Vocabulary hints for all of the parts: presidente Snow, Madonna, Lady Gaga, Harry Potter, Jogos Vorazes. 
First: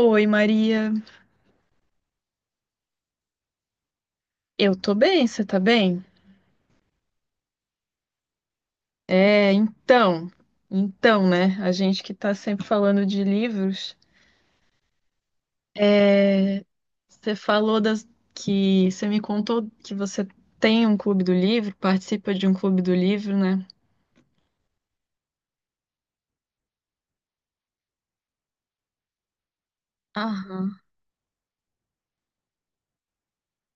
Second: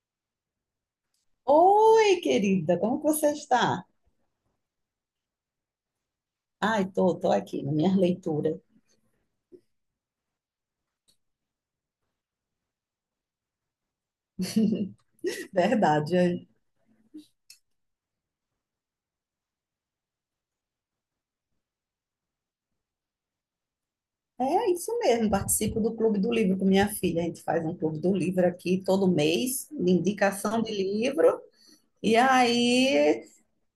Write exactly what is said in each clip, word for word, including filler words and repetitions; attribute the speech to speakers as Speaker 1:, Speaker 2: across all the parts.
Speaker 1: Oi, Maria.
Speaker 2: Oi, querida, como que você está?
Speaker 1: Eu tô bem, você tá bem?
Speaker 2: Ai, tô, tô aqui na minha leitura.
Speaker 1: É, então, então, né? A gente que tá sempre falando de livros,
Speaker 2: Verdade, é,
Speaker 1: é, você falou das, que você me contou que você tem um clube do livro, participa de um clube do livro, né?
Speaker 2: é isso mesmo. Participo do Clube do Livro com minha filha. A gente faz um Clube do Livro aqui todo mês, de indicação de
Speaker 1: Aham,
Speaker 2: livro. E aí,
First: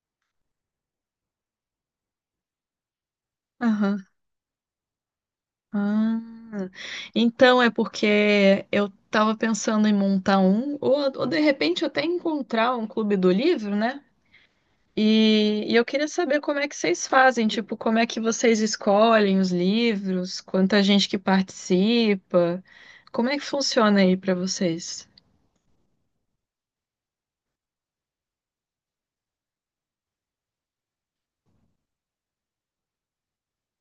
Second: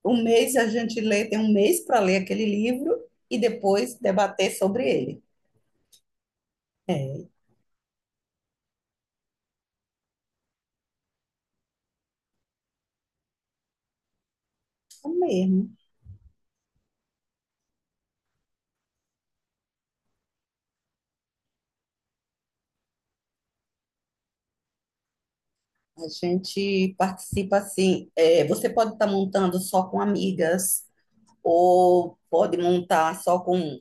Speaker 2: um mês a gente lê, tem um mês para ler aquele livro e depois
Speaker 1: aham.
Speaker 2: debater sobre ele.
Speaker 1: Ah,
Speaker 2: É
Speaker 1: então é porque eu tava pensando em montar um, ou, ou de repente até encontrar um clube do livro, né?
Speaker 2: isso
Speaker 1: E,
Speaker 2: mesmo.
Speaker 1: e eu queria saber como é que vocês fazem, tipo, como é que vocês escolhem os livros, quanta gente que participa, como é que funciona aí pra vocês?
Speaker 2: A gente participa assim. É, você pode estar montando só com amigas ou pode montar só com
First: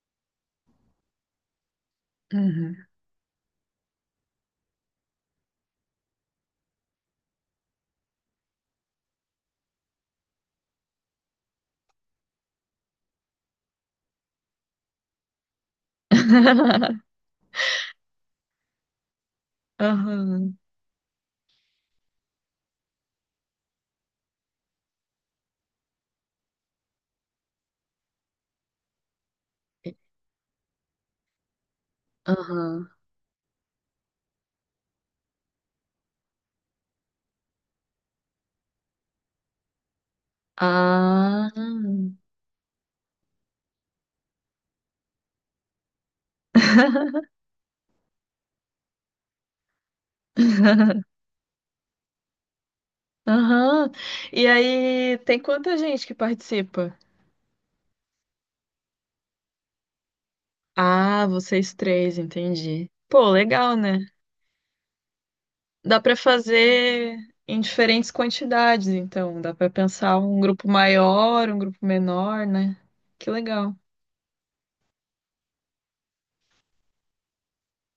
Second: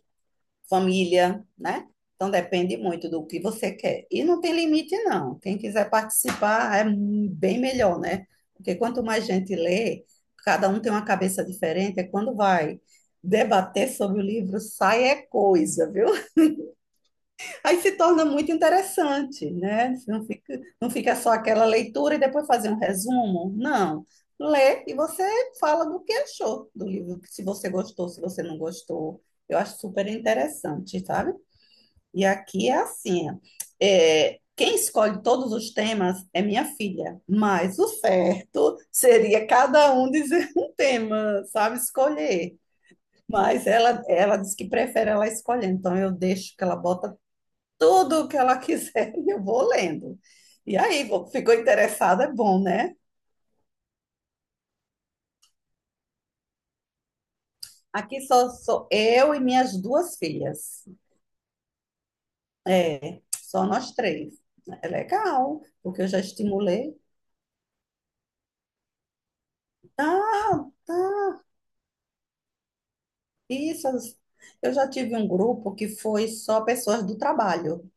Speaker 2: família, né? Então depende
Speaker 1: Uhum.
Speaker 2: muito do que você quer. E não tem limite, não. Quem quiser participar é bem melhor, né? Porque quanto mais gente lê, cada um tem uma cabeça diferente, é quando vai debater sobre o livro, sai é coisa, viu? Aí se torna muito interessante, né? Não
Speaker 1: Aham.
Speaker 2: fica, não fica só aquela leitura e depois fazer um resumo. Não. Lê e você fala do que achou do livro, se você gostou, se você não gostou. Eu acho super interessante, sabe? E aqui é
Speaker 1: Aham.
Speaker 2: assim, ó. É, quem escolhe todos os temas é minha filha, mas o certo seria cada um dizer um tema,
Speaker 1: Ah.
Speaker 2: sabe, escolher. Mas ela, ela diz que prefere ela escolher, então eu deixo que ela bota tudo o que ela quiser e eu vou lendo. E aí, vou- ficou interessada, é bom, né?
Speaker 1: Aham. E aí, tem quanta gente que participa?
Speaker 2: Aqui só sou eu e minhas duas filhas.
Speaker 1: Ah, vocês três, entendi.
Speaker 2: É,
Speaker 1: Pô,
Speaker 2: só
Speaker 1: legal,
Speaker 2: nós
Speaker 1: né?
Speaker 2: três. É legal,
Speaker 1: Dá
Speaker 2: porque eu
Speaker 1: para
Speaker 2: já estimulei.
Speaker 1: fazer em diferentes quantidades, então. Dá para pensar um
Speaker 2: Ah, tá.
Speaker 1: grupo maior, um grupo menor, né? Que legal.
Speaker 2: Isso, eu já tive um grupo que foi só pessoas do trabalho.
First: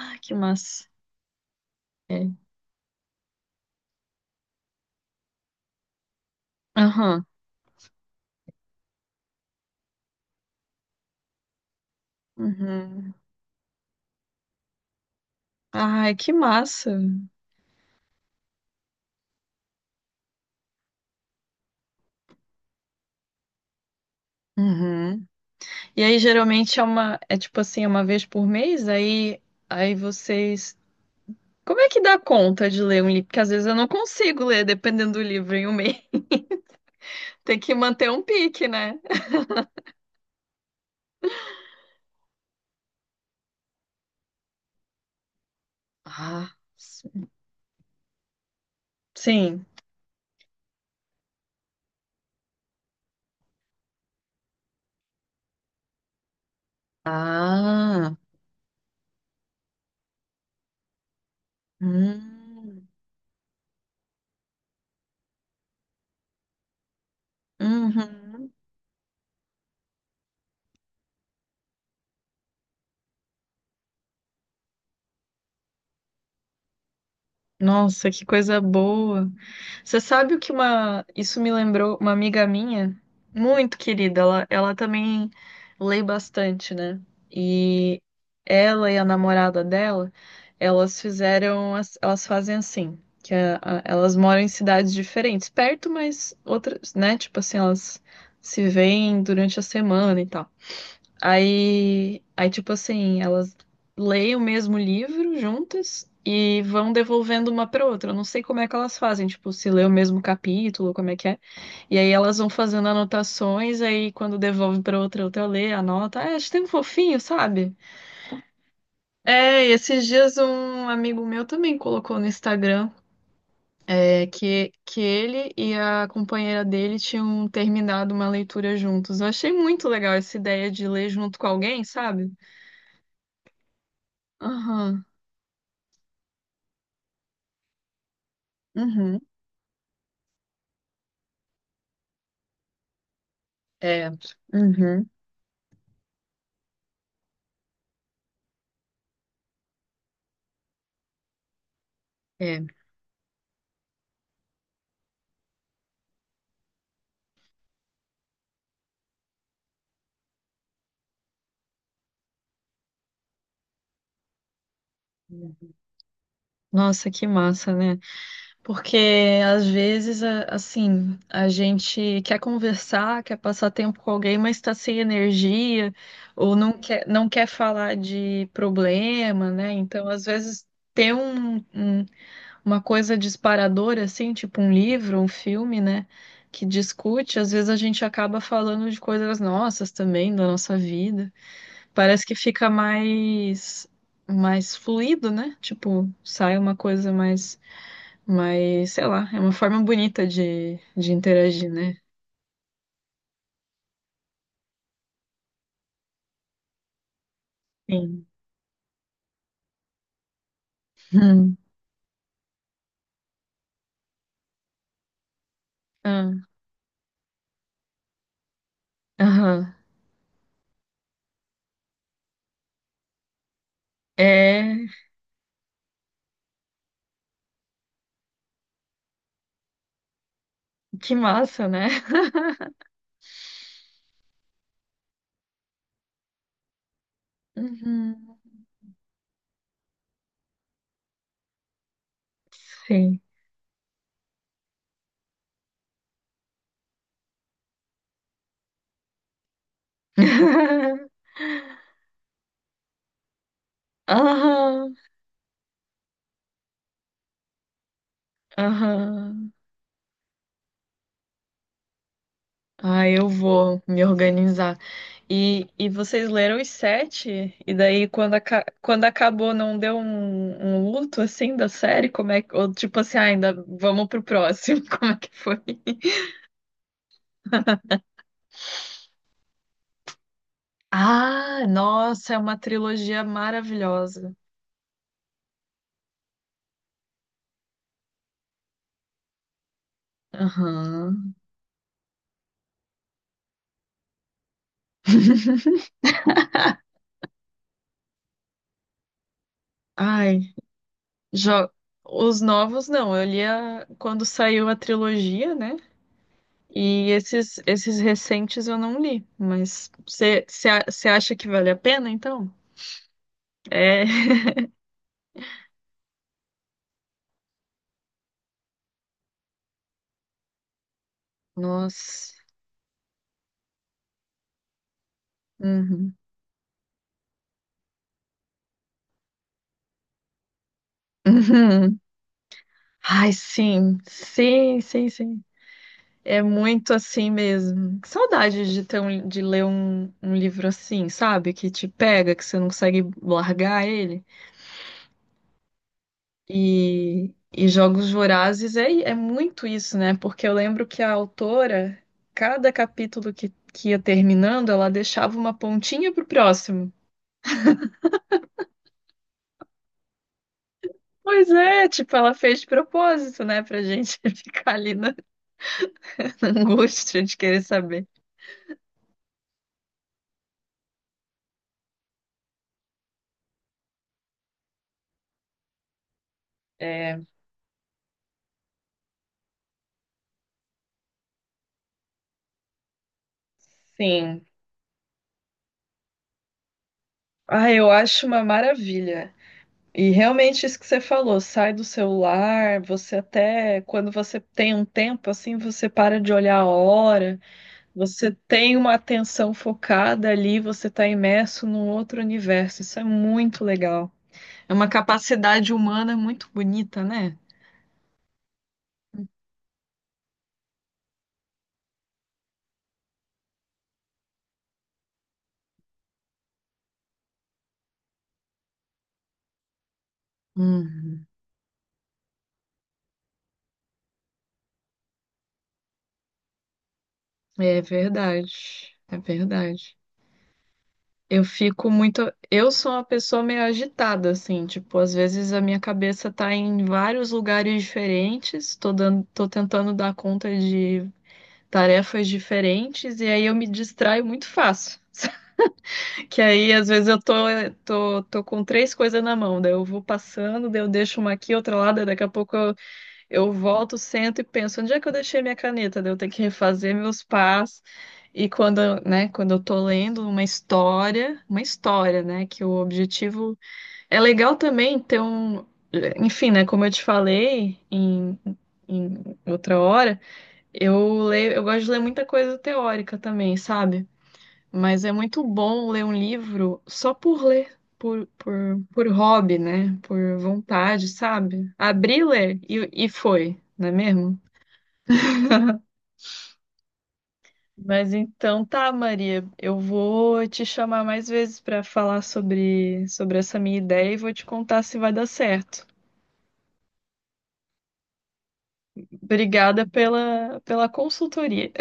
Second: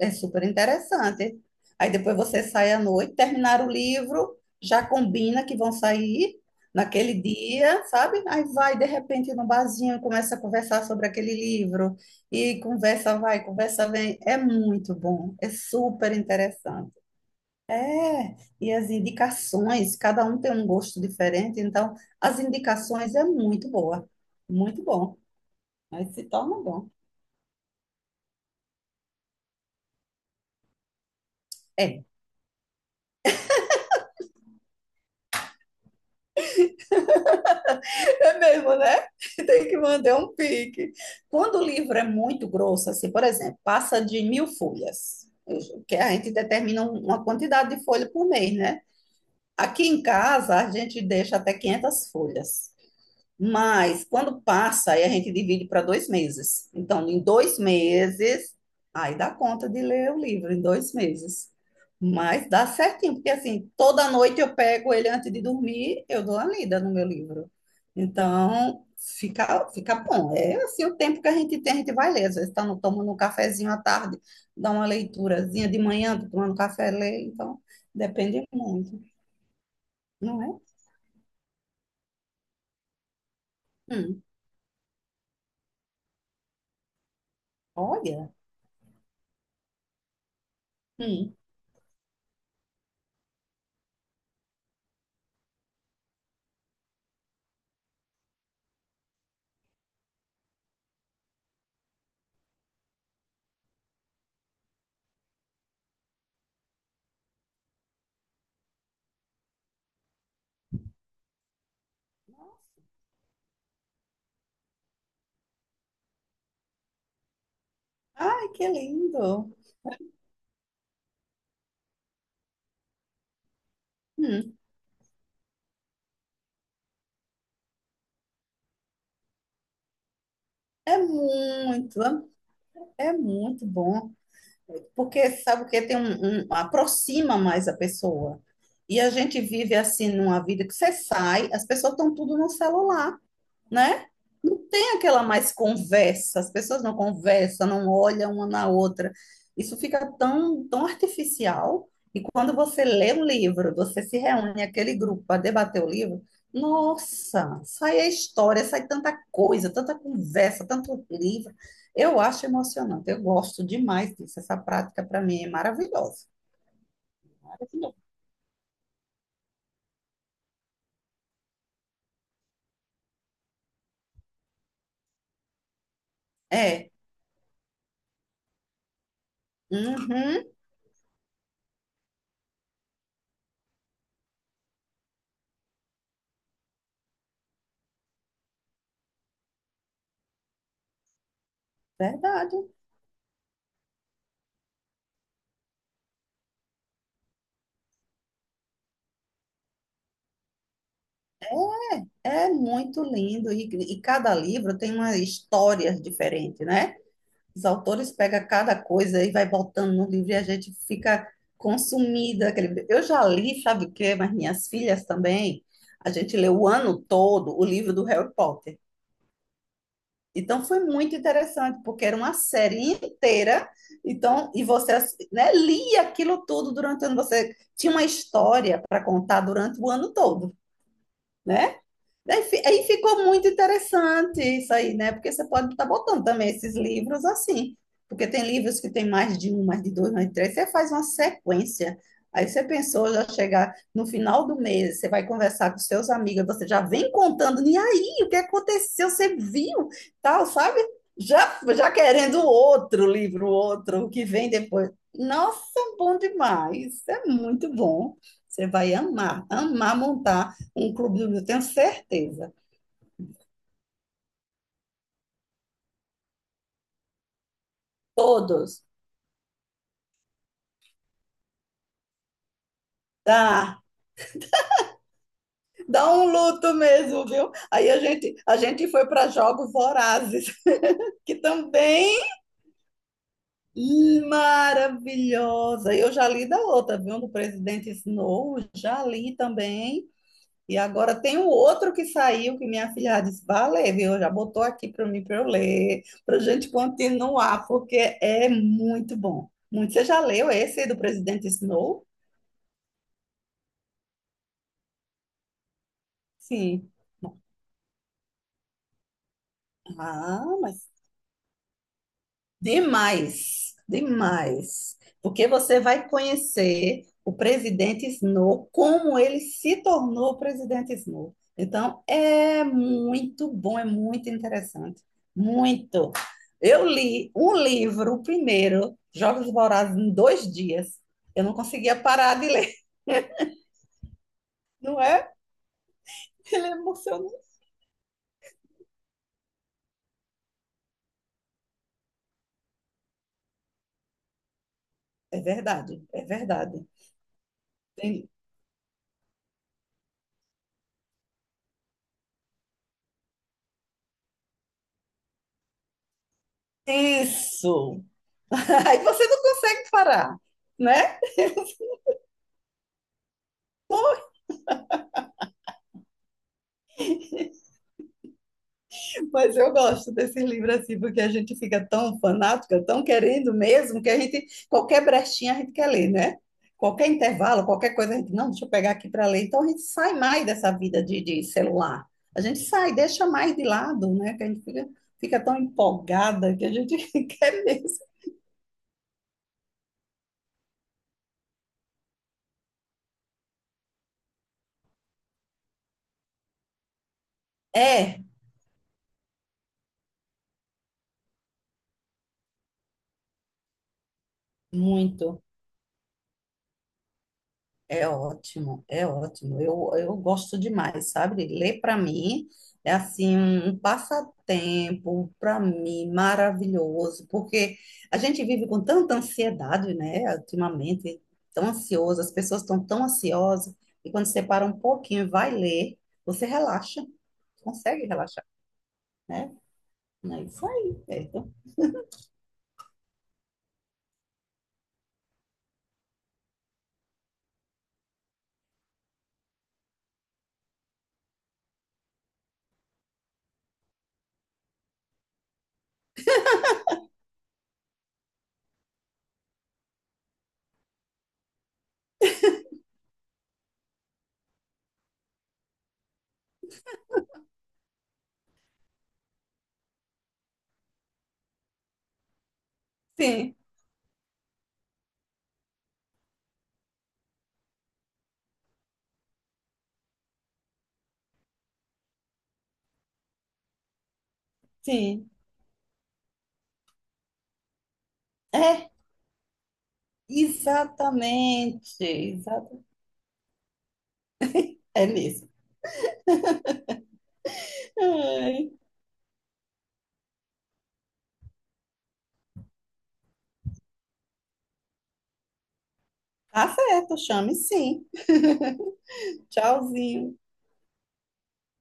Speaker 2: É
Speaker 1: que
Speaker 2: super
Speaker 1: massa.
Speaker 2: interessante. Aí depois
Speaker 1: É.
Speaker 2: você sai à noite, terminar o livro, já combina que vão sair naquele
Speaker 1: Aham.
Speaker 2: dia, sabe? Aí vai de repente no barzinho, começa a conversar sobre aquele livro e
Speaker 1: Uhum.
Speaker 2: conversa vai, conversa vem. É muito bom, é super
Speaker 1: Ai, que massa.
Speaker 2: interessante. É, e as indicações, cada um tem um gosto diferente, então as indicações é muito boa, muito bom.
Speaker 1: Uhum. E
Speaker 2: Aí
Speaker 1: aí,
Speaker 2: se torna
Speaker 1: geralmente é
Speaker 2: bom.
Speaker 1: uma, é tipo assim, é uma vez por mês, aí, aí vocês. Como é que
Speaker 2: É.
Speaker 1: dá conta de ler um livro? Porque às vezes eu não consigo ler, dependendo do livro, em um mês. Tem que manter um
Speaker 2: É
Speaker 1: pique,
Speaker 2: mesmo,
Speaker 1: né?
Speaker 2: né? Tem que manter um pique. Quando o livro é muito grosso, assim, por exemplo, passa de mil folhas, eu- que a gente
Speaker 1: Ah,
Speaker 2: determina um- uma
Speaker 1: sim.
Speaker 2: quantidade de folha por mês, né?
Speaker 1: Sim.
Speaker 2: Aqui em casa, a gente deixa até quinhentas folhas. Mas quando passa, aí a gente divide para dois meses. Então, em dois
Speaker 1: Ah.
Speaker 2: meses, aí dá conta de ler o livro, em dois meses. Mas dá
Speaker 1: Hum.
Speaker 2: certinho, porque assim, toda noite eu pego ele antes de dormir, eu dou a lida no meu livro.
Speaker 1: Uhum.
Speaker 2: Então, fica, fica bom. É assim, o tempo que a gente tem, a gente vai ler. Às vezes está tomando um cafezinho à tarde, dá uma leiturazinha de manhã, tô tomando café, lê. Então,
Speaker 1: Nossa, que
Speaker 2: depende
Speaker 1: coisa
Speaker 2: muito,
Speaker 1: boa. Você sabe o
Speaker 2: não
Speaker 1: que
Speaker 2: é?
Speaker 1: uma. Isso me lembrou uma amiga minha, muito querida.
Speaker 2: Hum,
Speaker 1: Ela, ela também lê bastante, né? E
Speaker 2: olha.
Speaker 1: ela e a namorada dela, elas
Speaker 2: Hum.
Speaker 1: fizeram. as- Elas fazem assim, que a- a- elas moram em cidades diferentes, perto, mas outras, né? Tipo assim, elas se veem durante a semana e tal. Aí, aí, tipo assim, elas leem o mesmo livro juntas e vão devolvendo uma para outra. Eu não sei como é que elas fazem, tipo, se lê o mesmo capítulo, como é que é. E aí elas vão fazendo anotações, aí quando devolve para outra, outra lê, anota. Ah, acho tão fofinho, sabe?
Speaker 2: Ai, que lindo!
Speaker 1: É, e esses dias um amigo meu também colocou no Instagram é,
Speaker 2: Hum,
Speaker 1: que, que ele e a companheira dele tinham terminado uma leitura juntos. Eu achei muito legal essa ideia de
Speaker 2: é
Speaker 1: ler junto com alguém,
Speaker 2: muito,
Speaker 1: sabe?
Speaker 2: é muito bom,
Speaker 1: Aham.
Speaker 2: porque sabe o que tem um, um- aproxima mais a pessoa. E a
Speaker 1: Uhum.
Speaker 2: gente vive assim numa vida que você sai, as pessoas estão tudo no celular. Né?
Speaker 1: É.
Speaker 2: Não tem
Speaker 1: Uhum.
Speaker 2: aquela mais conversa, as pessoas não conversam, não olham uma na outra. Isso fica tão, tão artificial. E quando
Speaker 1: É.
Speaker 2: você lê um livro, você se reúne aquele grupo para debater o livro, nossa, sai a história, sai tanta coisa, tanta conversa, tanto livro. Eu acho emocionante, eu gosto demais disso. Essa prática para mim é maravilhosa.
Speaker 1: Nossa, que massa,
Speaker 2: Maravilhoso.
Speaker 1: né? Porque às vezes, a- assim, a gente quer conversar, quer passar tempo com alguém, mas está sem energia, ou não
Speaker 2: É,
Speaker 1: quer, não quer falar de problema, né? Então, às
Speaker 2: uhum,
Speaker 1: vezes, ter um, um- uma coisa disparadora, assim, tipo um livro, um filme, né? Que discute, às vezes a gente acaba falando de coisas nossas também, da nossa vida. Parece que fica
Speaker 2: verdade.
Speaker 1: mais mais fluido, né? Tipo, sai uma coisa mais mais, sei lá, é uma forma bonita de, de interagir, né?
Speaker 2: É muito lindo e, e cada livro tem uma história diferente, né? Os autores
Speaker 1: Sim.
Speaker 2: pegam cada coisa e vai botando no livro e a gente fica
Speaker 1: Hum.
Speaker 2: consumida. Aquele... Eu já li, sabe o quê? Mas minhas filhas também. A gente
Speaker 1: Ah,
Speaker 2: leu o ano todo o livro do Harry Potter.
Speaker 1: aham.
Speaker 2: Então foi muito interessante, porque era uma série inteira, então, e
Speaker 1: É,
Speaker 2: você, né, lia aquilo tudo durante o ano, você tinha uma história para contar durante o ano todo,
Speaker 1: que massa,
Speaker 2: né?
Speaker 1: né?
Speaker 2: Daí fi- aí ficou muito interessante isso aí, né? Porque você pode estar botando também esses livros assim, porque
Speaker 1: Uhum.
Speaker 2: tem livros que tem mais de um, mais de dois, mais de três, você faz uma sequência. Aí você pensou
Speaker 1: Sim.
Speaker 2: já chegar no final do mês, você vai conversar com seus amigos, você já vem contando, e aí, o que aconteceu? Você viu, tal, sabe? Já, já querendo outro livro, outro, o que vem depois.
Speaker 1: Aham.
Speaker 2: Nossa, é bom demais, é muito bom. Você vai amar,
Speaker 1: Aham.
Speaker 2: amar montar um clubinho, eu tenho certeza.
Speaker 1: Ah, eu vou me organizar. E, e vocês leram os sete? E daí, quando, aca-
Speaker 2: Todos.
Speaker 1: quando acabou, não deu um, um luto assim da série? Como é que... Ou tipo assim, ah, ainda
Speaker 2: Dá,
Speaker 1: vamos pro próximo? Como é que foi?
Speaker 2: dá um luto mesmo, viu? Aí a gente, a gente foi para Jogos Vorazes, que
Speaker 1: Ah,
Speaker 2: também
Speaker 1: nossa, é uma trilogia maravilhosa.
Speaker 2: maravilhosa. Eu já li da outra, viu? Do presidente Snow, já li também. E agora
Speaker 1: Aham.
Speaker 2: tem o outro que saiu, que minha filha disse, valeu, viu? Já botou aqui para mim para eu ler, para a gente continuar, porque é muito bom. Muito. Você já
Speaker 1: Ai,
Speaker 2: leu esse do presidente
Speaker 1: jo...
Speaker 2: Snow?
Speaker 1: os novos não. Eu li a- quando saiu a trilogia, né?
Speaker 2: Sim.
Speaker 1: E esses, esses recentes eu não li, mas
Speaker 2: Ah,
Speaker 1: você
Speaker 2: mas
Speaker 1: acha que vale a pena, então?
Speaker 2: Demais,
Speaker 1: É.
Speaker 2: demais. Porque você vai conhecer o presidente Snow, como ele se tornou o presidente Snow. Então,
Speaker 1: Nossa.
Speaker 2: é muito bom, é muito interessante. Muito.
Speaker 1: Uhum.
Speaker 2: Eu li um livro, o primeiro, Jogos Vorazes, em dois dias. Eu não conseguia
Speaker 1: Uhum.
Speaker 2: parar de ler,
Speaker 1: Ai, sim. Sim,
Speaker 2: não
Speaker 1: sim,
Speaker 2: é?
Speaker 1: sim. É
Speaker 2: Ele é
Speaker 1: muito assim
Speaker 2: emocionante.
Speaker 1: mesmo. Que saudade de ter um- de ler um, um livro assim, sabe? Que te pega, que você não consegue largar ele.
Speaker 2: É verdade, é verdade.
Speaker 1: E, e Jogos
Speaker 2: Tem-
Speaker 1: Vorazes é, é muito isso, né? Porque eu lembro que a autora, cada capítulo que, que ia terminando, ela deixava uma pontinha pro próximo.
Speaker 2: Isso. Aí você não consegue parar, né?
Speaker 1: Pois é, tipo, ela fez de propósito, né? Pra gente ficar ali na, na angústia de querer saber.
Speaker 2: Mas eu gosto desse livro assim, porque a gente fica tão fanática, tão querendo mesmo, que a gente, qualquer brechinha a gente quer ler, né? Qualquer
Speaker 1: É,
Speaker 2: intervalo, qualquer coisa, a gente, não, deixa eu pegar aqui para ler. Então a gente sai mais dessa vida de, de celular. A gente sai, deixa mais de lado, né? Que
Speaker 1: sim.
Speaker 2: a gente fica, fica tão empolgada que a gente quer
Speaker 1: Ah, eu
Speaker 2: mesmo.
Speaker 1: acho uma maravilha. E realmente isso que você falou, sai do celular, você até, quando você tem um tempo, assim, você para de olhar a hora.
Speaker 2: É,
Speaker 1: Você tem uma atenção focada ali, você está imerso num outro universo. Isso é muito legal. É uma
Speaker 2: muito.
Speaker 1: capacidade humana muito bonita, né?
Speaker 2: É ótimo, é ótimo. Eu, eu gosto demais, sabe? Ler para mim é assim um um passatempo para mim maravilhoso, porque a gente vive com tanta ansiedade, né? Ultimamente,
Speaker 1: Uhum.
Speaker 2: tão ansioso, as pessoas estão tão ansiosas, e quando você para um pouquinho e vai ler, você relaxa,
Speaker 1: É
Speaker 2: consegue relaxar,
Speaker 1: verdade. É
Speaker 2: né?
Speaker 1: verdade.
Speaker 2: É isso aí,
Speaker 1: Eu
Speaker 2: Pedro.
Speaker 1: fico muito. Eu sou uma pessoa meio agitada, assim. Tipo, às vezes a minha cabeça tá em vários lugares diferentes. Tô dando... tô tentando dar conta de tarefas diferentes. E aí eu me distraio muito fácil. Que aí, às vezes, eu tô, tô, tô com três coisas na mão, daí eu vou passando, daí eu deixo uma aqui, outra lá, daí daqui a pouco eu, eu volto, sento e penso, onde é que eu deixei minha caneta? Daí eu tenho que refazer meus pás. E quando, eu- né, quando eu tô lendo uma história, uma história, né, que o
Speaker 2: Sim,
Speaker 1: objetivo... É legal também ter um... Enfim, né, como eu te falei em, em outra hora, eu leio, eu gosto de ler muita coisa teórica também, sabe? Mas é
Speaker 2: sim.
Speaker 1: muito bom ler um livro só por ler, por, por,
Speaker 2: É,
Speaker 1: por hobby, né? Por vontade, sabe?
Speaker 2: exatamente,
Speaker 1: Abri, ler
Speaker 2: exatamente.
Speaker 1: e, e foi, não é mesmo?
Speaker 2: É mesmo.
Speaker 1: Mas então
Speaker 2: Ai,
Speaker 1: tá, Maria, eu vou te chamar mais vezes para falar sobre, sobre essa minha ideia e vou te contar se vai dar certo.
Speaker 2: tá certo, chame sim.
Speaker 1: Obrigada
Speaker 2: Tchauzinho.
Speaker 1: pela, pela consultoria.